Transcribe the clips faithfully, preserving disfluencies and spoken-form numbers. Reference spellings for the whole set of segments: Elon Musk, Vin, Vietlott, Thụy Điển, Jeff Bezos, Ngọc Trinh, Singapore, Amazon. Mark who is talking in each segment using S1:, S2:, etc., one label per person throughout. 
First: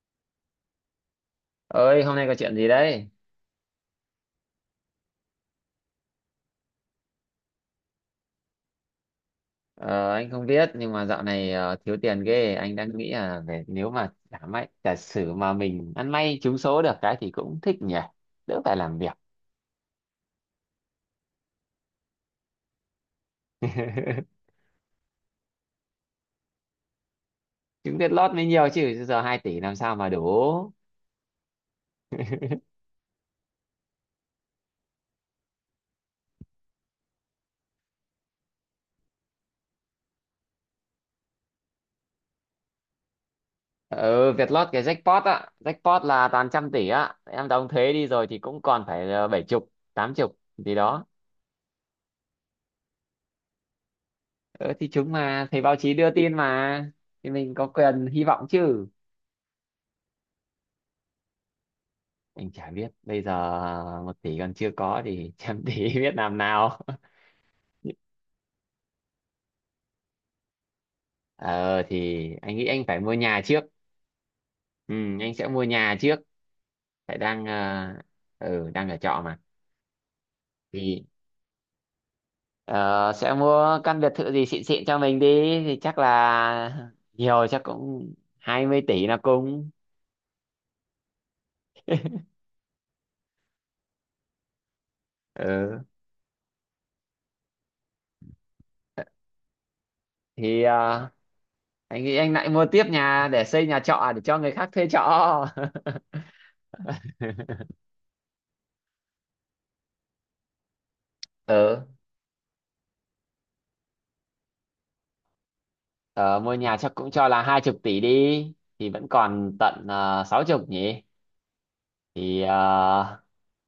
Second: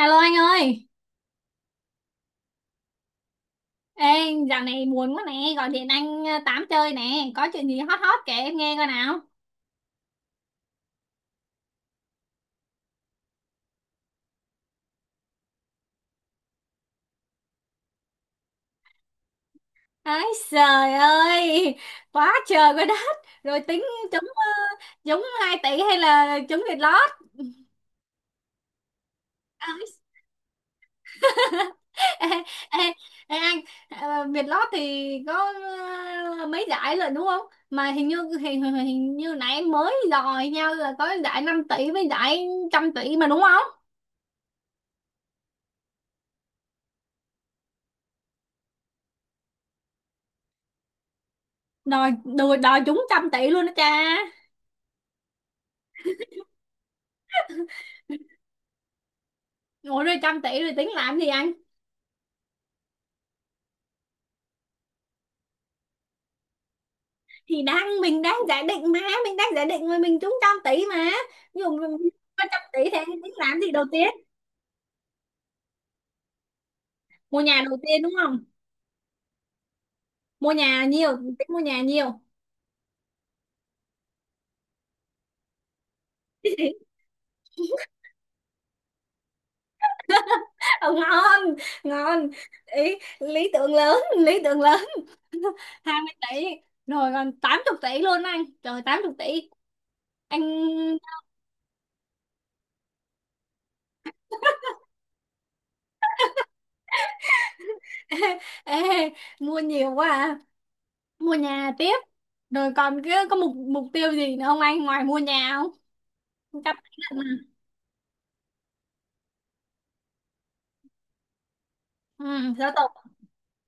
S1: Alo anh ơi,
S2: Ơi, hôm nay có chuyện gì đấy?
S1: ê, dạo này buồn quá nè, gọi điện anh, ờ, tám chơi nè, có chuyện gì hot hot kể em nghe coi nào.
S2: ờ, anh không biết, nhưng mà dạo này ờ, thiếu tiền ghê. Anh đang nghĩ là về nếu mà giả may giả sử mà mình ăn may trúng số được cái thì cũng thích nhỉ. Đỡ phải làm việc.
S1: Ái, trời ơi, quá trời quá đất! Rồi tính trúng ờ, trúng hai tỷ hay là trúng Việt lót.
S2: Trúng Vietlott mới nhiều chứ, giờ hai tỷ làm
S1: Ái,
S2: sao mà đủ.
S1: ê, ê, ê, anh, ờ, Việt lót thì có ờ, mấy giải rồi đúng không? Mà hình như hình, hình hình như nãy em mới dò nhau là có giải năm tỷ với giải trăm tỷ mà đúng không?
S2: Ừ, Vietlott cái jackpot á, jackpot là toàn trăm tỷ á. Em đóng thuế đi rồi thì cũng còn phải ờ, bảy chục tám chục gì đó.
S1: Đòi đòi, đòi trúng trăm tỷ luôn đó cha.
S2: ờ, thì chúng mà thấy báo chí đưa tin mà, thì mình có quyền hy vọng chứ.
S1: Ủa rồi trăm tỷ rồi tính làm gì anh?
S2: Anh chả biết bây giờ, một tỷ còn chưa có thì trăm tỷ biết làm nào.
S1: Thì đang mình đang giả định mà, mình đang giả định rồi mình trúng trăm tỷ mà. Ví dụ
S2: ờ
S1: mình
S2: thì
S1: có
S2: anh
S1: trăm
S2: nghĩ anh
S1: tỷ thì
S2: phải
S1: anh
S2: mua
S1: tính
S2: nhà trước.
S1: làm gì đầu tiên?
S2: Ừ, anh sẽ mua nhà trước. phải
S1: Mua
S2: đang
S1: nhà đầu
S2: ờ,
S1: tiên đúng không?
S2: ừ, đang ở trọ mà.
S1: Mua nhà
S2: Thì
S1: nhiều, tính mua nhà nhiều.
S2: ờ, sẽ mua căn biệt thự gì xịn xịn cho mình đi. Thì chắc là nhiều, chắc cũng hai mươi tỷ là cùng.
S1: Ờ, ngon, ngon. Ý, lý tưởng lớn, lý tưởng lớn.
S2: Ừ,
S1: Hai mươi tỷ, rồi còn tám mươi tỷ luôn anh. Trời, tám chục tỷ. Anh,
S2: thì ờ, anh nghĩ anh lại mua tiếp nhà để xây nhà trọ để cho người khác thuê trọ.
S1: ê, mua nhiều quá à. Mua nhà
S2: Ừ.
S1: tiếp. Rồi còn cái có mục mục tiêu gì nữa không anh ngoài mua nhà không?
S2: Ờ, Mua
S1: Trăm
S2: nhà
S1: tỷ
S2: chắc cũng cho là
S1: lần.
S2: hai chục tỷ đi, thì vẫn còn tận uh, sáu chục nhỉ. Thì
S1: Ừ, giáo tộc.
S2: ờ,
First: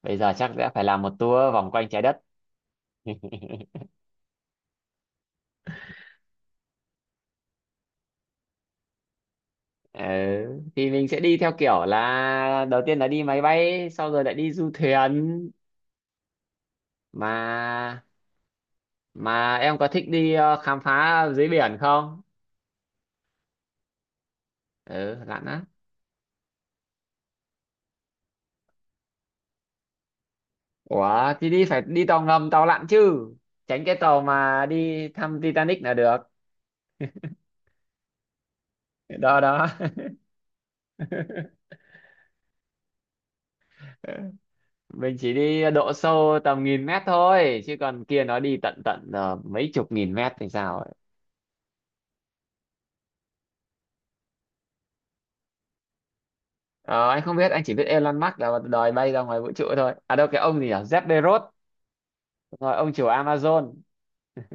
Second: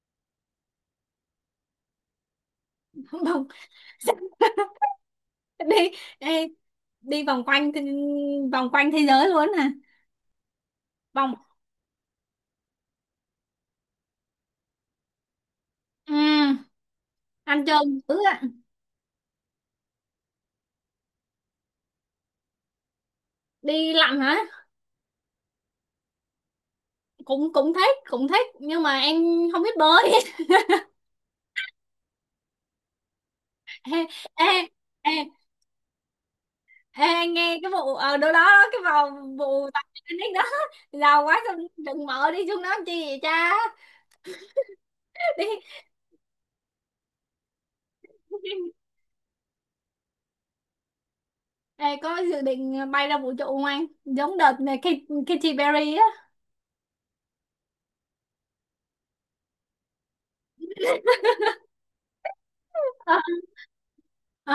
S2: bây giờ chắc sẽ phải làm một tour vòng quanh trái đất.
S1: vòng đi, đi đi vòng quanh thế- vòng quanh thế giới luôn hả?
S2: Ừ. Thì mình sẽ
S1: Vòng,
S2: đi theo kiểu là đầu tiên là đi máy bay, sau rồi lại đi du thuyền.
S1: ừ,
S2: mà
S1: ăn chơi dữ ạ.
S2: mà em có thích đi ờ, khám phá dưới biển không?
S1: Đi lặn hả?
S2: Ừ, lặn á.
S1: Cũng cũng thích cũng thích nhưng mà em không biết bơi.
S2: Ủa, thì đi phải đi tàu ngầm, tàu lặn chứ. Tránh cái
S1: ê,
S2: tàu
S1: ê,
S2: mà đi
S1: ê,
S2: thăm Titanic là được.
S1: ê, anh nghe cái vụ ở đâu đó đó, cái vào
S2: Đó, đó.
S1: vụ tập đó giàu quá xong đừng mở đi xuống đó làm chi vậy cha.
S2: Mình chỉ
S1: đi,
S2: đi độ sâu tầm nghìn mét thôi, chứ còn kia nó đi tận tận ờ, mấy chục nghìn mét thì sao ấy.
S1: ê, có dự định bay ra vũ trụ không anh, giống đợt này Katy Katy Perry á?
S2: Ờ, anh không biết, anh chỉ biết Elon Musk là đòi bay ra ngoài vũ trụ thôi, à đâu, cái ông gì nhỉ, Jeff Bezos, rồi ông chủ
S1: Ờ,
S2: Amazon.
S1: ờ.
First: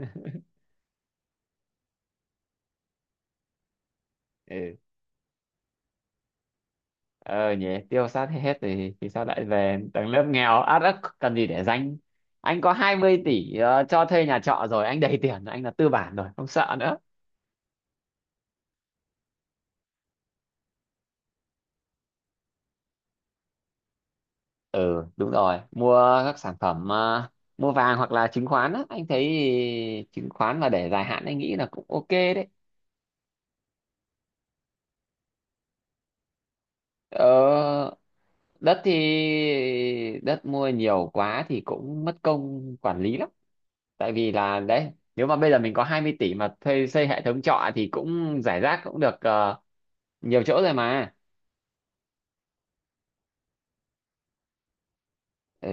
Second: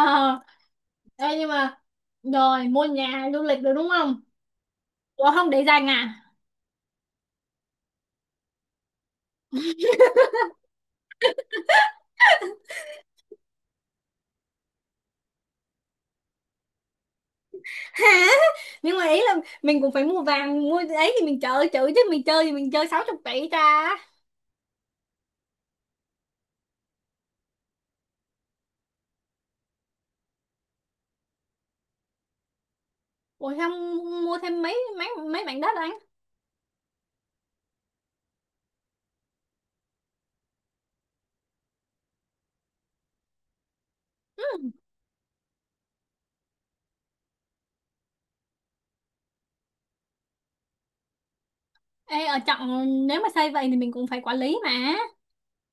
S1: Ê, nhưng mà rồi mua nhà du lịch được đúng không?
S2: Ừ.
S1: Ủa không để dành à?
S2: ờ Nhỉ, tiêu sát hết thì thì sao lại về tầng lớp nghèo át ức, cần gì để danh. Anh có hai mươi tỷ ờ, cho thuê nhà trọ rồi, anh đầy tiền rồi, anh là tư bản rồi, không sợ nữa.
S1: Hả, nhưng mà ý là mình cũng phải mua vàng mua ấy thì mình chơi chữ chứ mình chơi thì mình chơi sáu chục tỷ ra.
S2: Ừ, đúng rồi, mua các sản phẩm, ờ, mua vàng hoặc là chứng khoán á. Anh thấy chứng khoán mà để dài hạn anh nghĩ là cũng ok đấy.
S1: Ủa không, mua thêm mấy mấy mấy mảnh đất anh.
S2: ờ, Đất thì đất mua nhiều quá thì cũng mất công quản lý lắm. Tại vì là
S1: Ừ.
S2: đấy, nếu mà bây giờ mình có hai mươi tỷ mà thuê xây hệ thống trọ thì cũng giải rác cũng được ờ, nhiều chỗ rồi mà.
S1: Ê, ở trọng nếu mà xây vậy thì mình cũng phải quản lý mà,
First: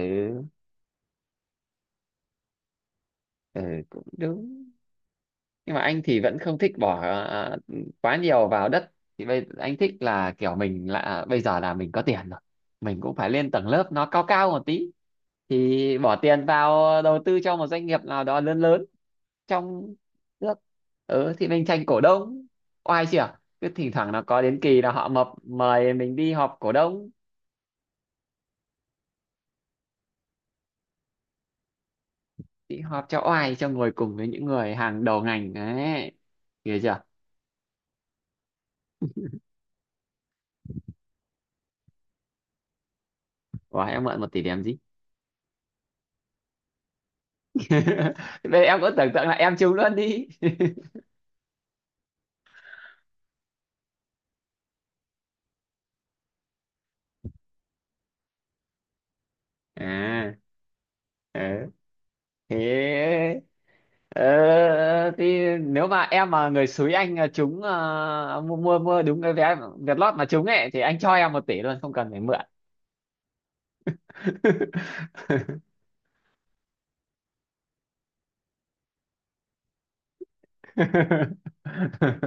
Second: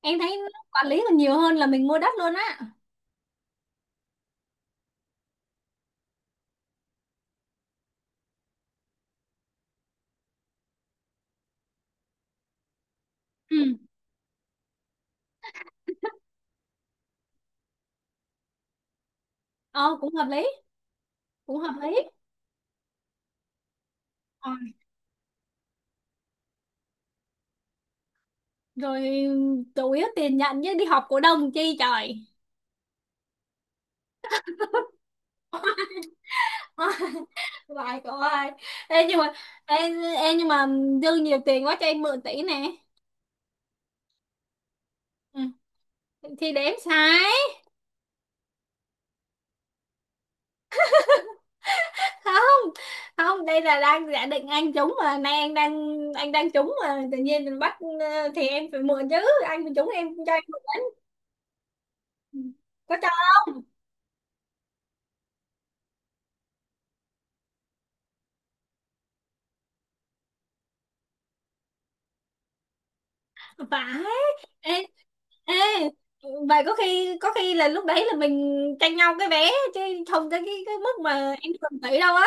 S1: em thấy quản lý còn nhiều hơn là mình mua đất luôn á.
S2: ừ Cũng đúng, nhưng mà anh thì vẫn không thích bỏ à, quá nhiều vào đất. Thì bây anh thích là kiểu mình là à, bây giờ là mình có tiền rồi, mình cũng phải lên tầng
S1: Ừ,
S2: lớp nó cao cao một tí. Thì bỏ tiền vào đầu tư cho một doanh nghiệp nào đó lớn lớn trong
S1: ờ cũng hợp lý,
S2: nước. Ừ, thì
S1: cũng
S2: mình
S1: hợp
S2: tranh
S1: lý.
S2: cổ đông, oai chưa. Cứ thỉnh thoảng nó có
S1: Ờ,
S2: đến kỳ là họ mập mời mình đi họp cổ đông.
S1: rồi chủ yếu tiền nhận chứ đi họp cổ đông chi trời.
S2: Thì họp cho oai, cho ngồi cùng với những người hàng đầu ngành đấy, hiểu chưa.
S1: lại cậu ơi. Ê nhưng mà, ê, ê nhưng mà dư nhiều tiền quá cho em mượn tỷ nè.
S2: Ủa, em mượn một tỷ để làm gì?
S1: Ừ, thì đếm sai.
S2: Bây giờ em cũng tưởng tượng là em trúng luôn đi.
S1: Không không, đây là đang giả định anh trúng mà, nay anh đang, anh đang trúng mà tự nhiên mình bắt, ờ, thì em phải mượn chứ. Anh mà trúng em
S2: À,
S1: cho em mượn đấy.
S2: ờ.
S1: Ừ. Có cho
S2: Thế ờ, thì nếu mà em mà người xúi anh ờ, trúng, ờ, mua mua mua đúng cái vé Vietlott mà trúng ấy thì anh cho em một tỷ luôn, không cần phải mượn.
S1: anh phải, ê, ê, vậy có khi, có khi là lúc đấy là mình tranh nhau cái vé chứ không tới cái cái mức mà em cần tỷ đâu á,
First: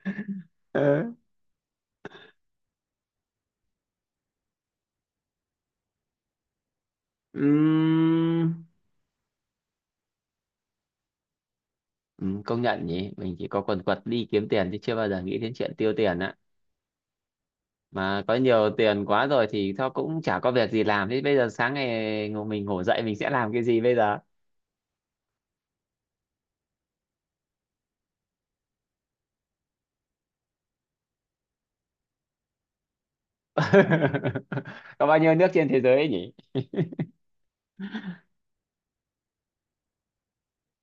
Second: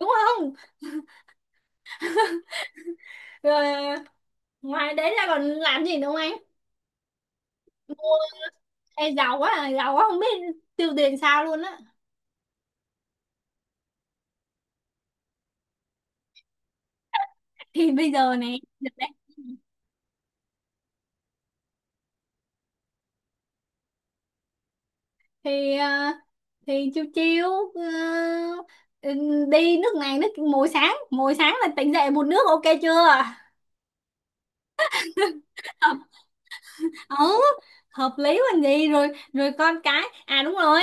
S1: đúng không?
S2: Ờ.
S1: Rồi ngoài đấy ra còn làm gì nữa không anh?
S2: Ừm,
S1: Ê, giàu quá à, giàu quá không biết tiêu tiền sao luôn á.
S2: ừm, Công nhận nhỉ, mình chỉ có quần quật đi kiếm tiền chứ chưa bao giờ nghĩ đến chuyện tiêu tiền á.
S1: Thì bây
S2: Mà có
S1: giờ này
S2: nhiều
S1: được
S2: tiền
S1: đấy.
S2: quá rồi thì thôi cũng chả có việc gì làm. Thế bây giờ sáng ngày ngủ- mình ngủ dậy mình sẽ làm cái gì bây giờ?
S1: Thì ờ, thì chiêu chiêu, ờ, ừ, đi nước này nước, mỗi sáng, mỗi sáng là tỉnh dậy một nước ok chưa?
S2: Có bao nhiêu nước trên thế giới
S1: hợp,
S2: ấy nhỉ?
S1: ừ, hợp lý còn gì. Rồi, rồi con cái, à đúng rồi,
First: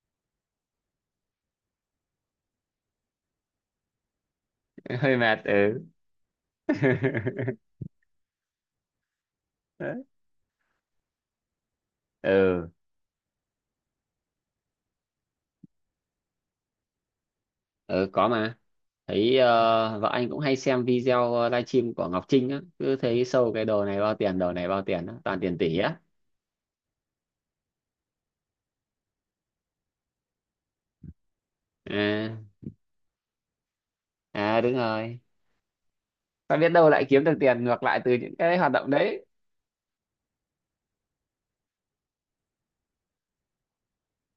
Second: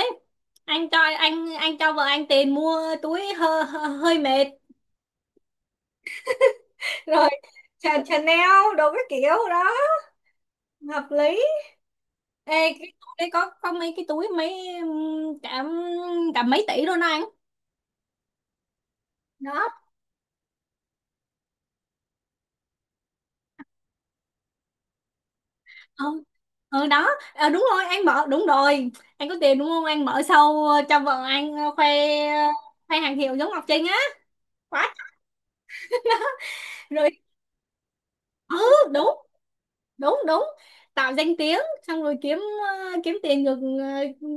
S1: anh cho anh anh cho vợ anh tiền mua túi, hơi, hơi mệt.
S2: Hơi mệt, ừ.
S1: rồi Chanel đồ cái kiểu đó hợp lý. Ê,
S2: Ừ,
S1: cái túi đấy có có mấy cái túi mấy, ừm, cả, cả mấy tỷ luôn đó anh.
S2: ừ, có mà. Thấy
S1: Đó,
S2: ờ, vợ anh cũng hay xem video ờ, livestream của Ngọc Trinh á, cứ thấy sâu cái đồ này bao tiền, đồ này bao tiền á, toàn tiền tỷ á.
S1: ừ, ừ đó. Ờ, đúng rồi, anh mở đúng rồi, anh có tiền đúng không, anh mở sâu cho vợ anh khoe,
S2: À,
S1: khoe hàng hiệu giống Ngọc Trinh á.
S2: à đúng
S1: Quá.
S2: rồi. Ta biết đâu lại
S1: rồi,
S2: kiếm được tiền ngược lại từ những
S1: ừ,
S2: cái hoạt động
S1: đúng
S2: đấy.
S1: đúng đúng, tạo danh tiếng xong rồi kiếm, ờ, kiếm tiền ngược, ờ,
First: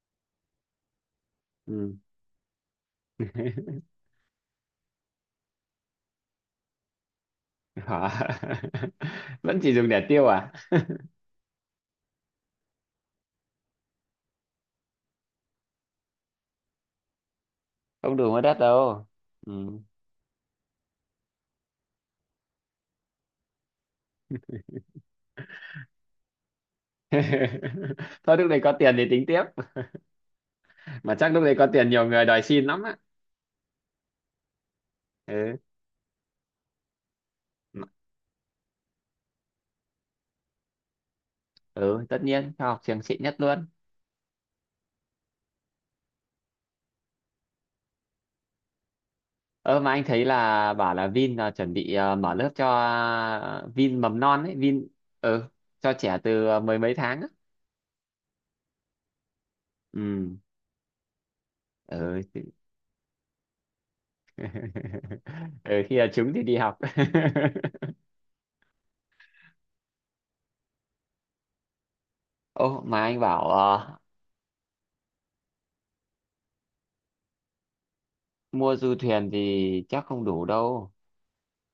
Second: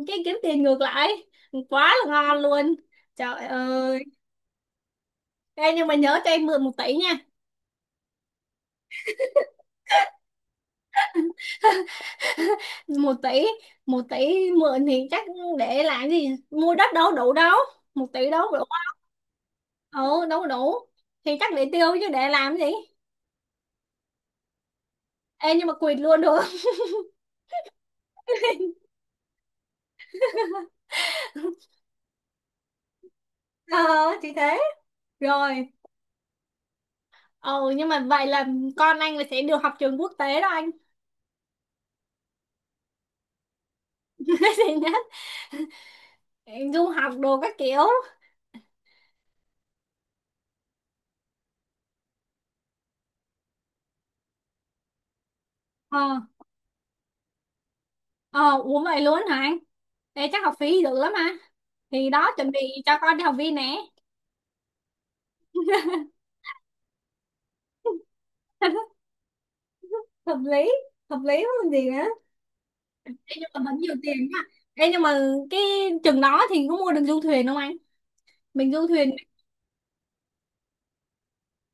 S1: cái kiếm tiền ngược lại quá
S2: Ừ.
S1: là ngon luôn. Trời ơi. Ê, nhưng mà nhớ cho em mượn một tỷ.
S2: Hả? Vẫn chỉ dùng để tiêu à?
S1: một tỷ, một tỷ mượn thì chắc để làm gì, mua đất đâu đủ đâu, một
S2: Không đủ
S1: tỷ
S2: mua
S1: đâu
S2: đất
S1: đủ.
S2: đâu. Ừ.
S1: Ừ đâu đủ, thì chắc để tiêu chứ để làm gì. Ê nhưng mà quỵt luôn được không?
S2: Thôi lúc này có tiền thì tính tiếp, mà chắc lúc đấy có tiền nhiều người đòi xin lắm á.
S1: ờ thì thế.
S2: Ừ.
S1: Rồi, ừ, nhưng
S2: M-
S1: mà vậy là con anh là sẽ được học trường quốc tế đó anh.
S2: ừ, tất nhiên cho học trường xịn nhất luôn.
S1: nó sẽ nhất, du học đồ các kiểu.
S2: Ơ mà anh thấy là bảo là Vin là chuẩn bị ờ, mở lớp cho, ờ, Vin mầm non ấy, Vin. Ừ, cho
S1: Ờ,
S2: trẻ từ ờ, mười mấy tháng á.
S1: ờ uống vậy luôn hả anh? Ê
S2: Ừ.
S1: chắc học phí được lắm mà. Thì
S2: Ừ,
S1: đó,
S2: thì-
S1: chuẩn bị cho con đi học viên nè.
S2: ừ khi là chúng thì đi học.
S1: hợp lý, hợp lý không còn gì nữa.
S2: Ô mà
S1: Ê,
S2: anh bảo,
S1: nhưng mà vẫn
S2: ờ,
S1: nhiều tiền nha. Ê, nhưng mà cái chừng đó thì có mua được du thuyền không anh? Mình
S2: mua
S1: du
S2: du
S1: thuyền.
S2: thuyền thì chắc không đủ đâu.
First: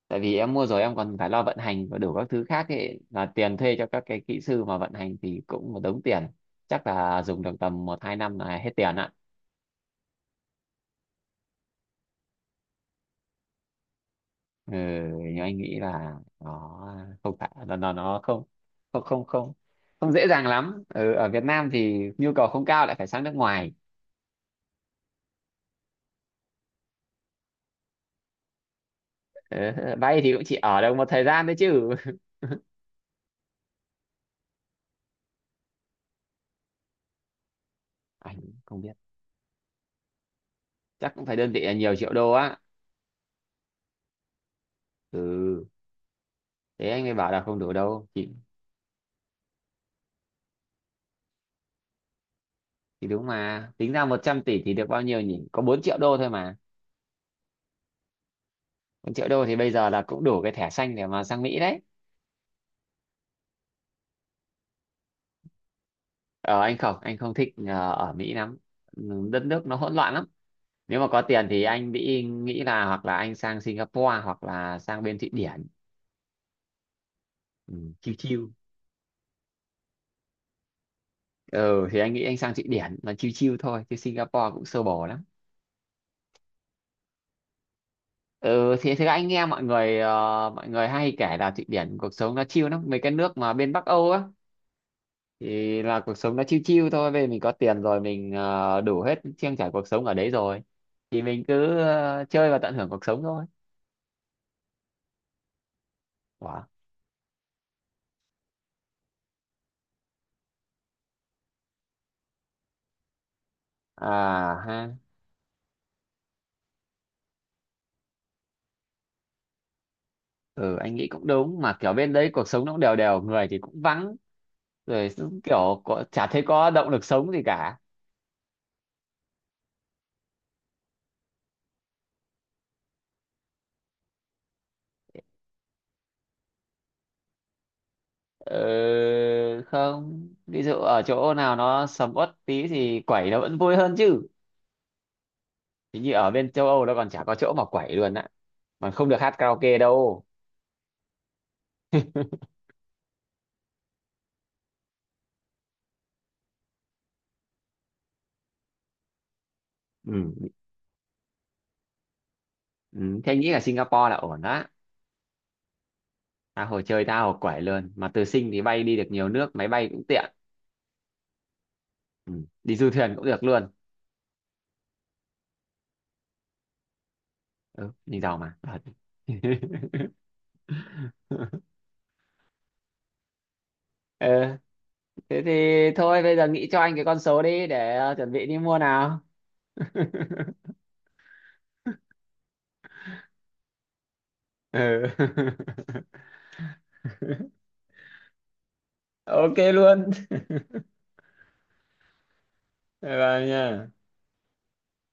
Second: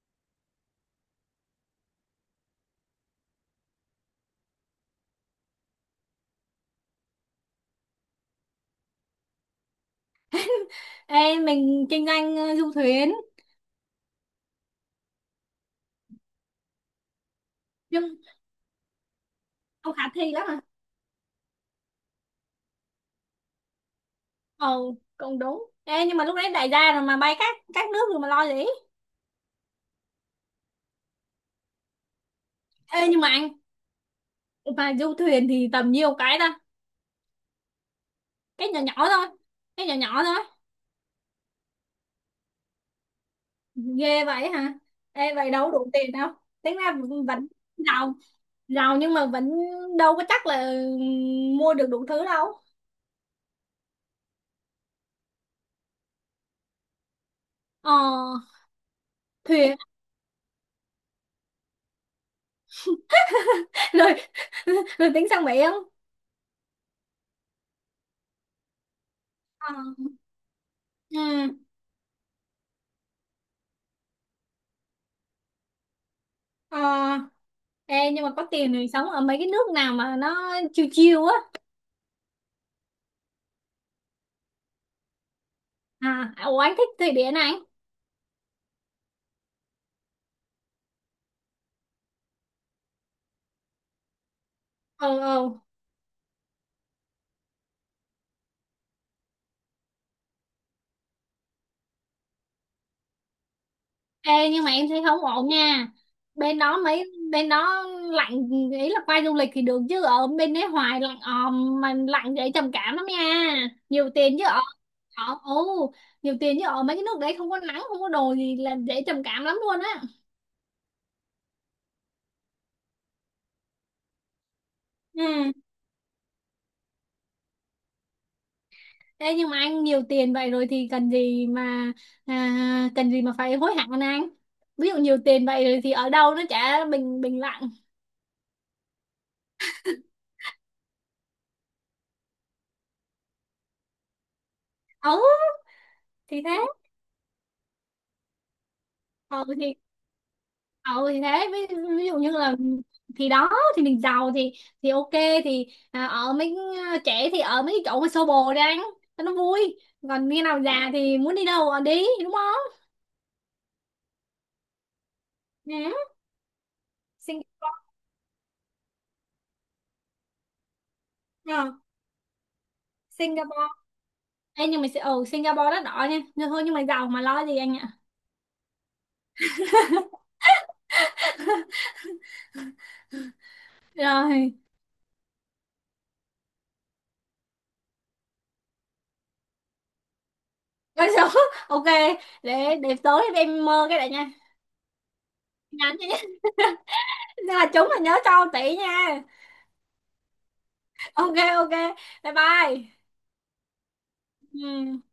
S2: Tại vì em mua rồi em còn phải lo vận hành và đủ các thứ khác ấy, là tiền thuê cho các cái kỹ sư mà vận hành thì cũng một đống tiền. Chắc là dùng được tầm một hai năm là hết tiền ạ.
S1: Ê, mình kinh doanh ờ, du thuyền.
S2: Ừ, nhưng anh nghĩ là nó không phải là nó
S1: Nhưng
S2: nó không không không không
S1: không khả
S2: không dễ
S1: thi
S2: dàng
S1: lắm à?
S2: lắm. Ừ, ở Việt Nam thì nhu cầu không cao, lại phải sang nước ngoài.
S1: Ờ cũng đúng. Ê, nhưng mà lúc đấy đại gia rồi mà bay các các nước rồi mà lo gì.
S2: Ừ, vay thì cũng chỉ ở được một thời gian đấy chứ.
S1: Ê, nhưng mà anh mà du thuyền thì tầm nhiêu cái ta?
S2: Anh
S1: Cái nhỏ
S2: không biết,
S1: nhỏ thôi, cái nhỏ nhỏ thôi.
S2: chắc cũng phải đơn vị là nhiều triệu đô á.
S1: Ghê vậy hả?
S2: Ừ,
S1: Ê, vậy đâu đủ tiền đâu, tính
S2: thế
S1: ra
S2: anh mới
S1: vẫn
S2: bảo là
S1: vẫn
S2: không đủ đâu,
S1: giàu,
S2: chỉ
S1: giàu nhưng mà vẫn đâu có chắc là mua được đủ thứ đâu.
S2: thì đúng mà, tính ra một trăm tỷ thì được bao nhiêu nhỉ, có bốn triệu đô thôi mà.
S1: Ờ
S2: Bốn triệu đô thì bây
S1: thuyền.
S2: giờ là cũng đủ cái thẻ xanh để mà sang Mỹ đấy.
S1: Lười, lười tính sang Mỹ không?
S2: ờ anh không anh không thích ờ, ở Mỹ lắm. Ừ, đất nước
S1: Ờ,
S2: nó hỗn loạn lắm. Nếu mà
S1: ừ,
S2: có tiền thì anh nghĩ nghĩ là hoặc là anh sang Singapore hoặc là sang bên Thụy Điển.
S1: ờ,
S2: Ừ,
S1: ê,
S2: chill
S1: nhưng mà
S2: chill.
S1: có tiền thì sống ở mấy cái nước nào mà nó chill chill á?
S2: Ừ thì anh nghĩ anh sang Thụy Điển là chill chill thôi, chứ Singapore cũng sơ bồ lắm.
S1: À ủa anh thích Thụy Điển này.
S2: Ừ thì thế anh nghe mọi người ờ, mọi người hay kể là Thụy Điển cuộc sống nó chill lắm, mấy cái nước mà bên Bắc Âu á.
S1: Ừ, ừ.
S2: Thì là cuộc sống nó chill chill thôi. Bây giờ mình có tiền rồi, mình ờ, đủ hết trang trải cuộc sống ở đấy rồi. Thì mình cứ ờ, chơi và tận hưởng cuộc sống thôi.
S1: Ê nhưng mà em thấy không ổn nha, bên
S2: Wow.
S1: đó mấy bên đó lạnh, ý là qua du lịch thì được chứ ở bên đấy hoài lạnh òm mà lạnh dễ trầm cảm lắm nha. Nhiều tiền chứ ở,
S2: À ha.
S1: ở, ừ, nhiều tiền chứ ở mấy cái nước đấy không có nắng không có đồ gì là dễ trầm cảm lắm luôn á.
S2: Ừ, anh nghĩ cũng đúng, mà kiểu bên đấy cuộc sống nó cũng đều đều, người thì cũng vắng, rồi cũng
S1: Ừ.
S2: kiểu có, chả thấy có động lực sống gì cả.
S1: Ê, nhưng mà anh nhiều tiền vậy rồi thì cần gì mà, à, cần gì mà phải hối hận anh anh ví dụ nhiều tiền vậy rồi thì ở đâu nó chả bình bình lặng.
S2: Ừ, không, ví dụ ở chỗ nào nó sầm uất tí thì quẩy nó vẫn vui hơn chứ.
S1: Ừ
S2: Hình như ở
S1: thì
S2: bên
S1: thế.
S2: châu Âu nó còn chả có chỗ mà quẩy luôn á, mà không được hát
S1: Ừ thì,
S2: karaoke đâu.
S1: ừ thì thế ví, ví dụ như là, thì đó, thì mình giàu thì thì ok, thì à, ở mấy, à, trẻ thì ở mấy cái chỗ mà xô bồ đi anh cho nó vui. Còn khi
S2: Ừ.
S1: nào già thì muốn đi đâu ở đi đúng không?
S2: Ừ, thế anh nghĩ là Singapore là ổn đó.
S1: Nè.
S2: Tha hồ chơi, tha hồ quẩy
S1: Singapore.
S2: luôn. Mà từ Sing thì bay đi được nhiều nước, máy bay cũng tiện.
S1: Ờ,
S2: Ừ, đi du thuyền cũng được luôn.
S1: Singapore. Ê, nhưng mà ở Singapore rất đỏ nha nhưng thôi nhưng mà giàu mà lo gì anh ạ.
S2: Ừ, mình giàu mà. Thật.
S1: Rồi.
S2: Ờ, thế thì thôi bây giờ nghĩ cho anh cái con số đi để ờ, chuẩn bị đi mua nào.
S1: Con số ok. để để tối em mơ cái này nha,
S2: Ừ.
S1: nhắn cho nhá. là chúng là nhớ cho tỷ nha.
S2: Ok luôn.
S1: Ok, ok, bye bye.
S2: Bye bye nha.
S1: Ừ.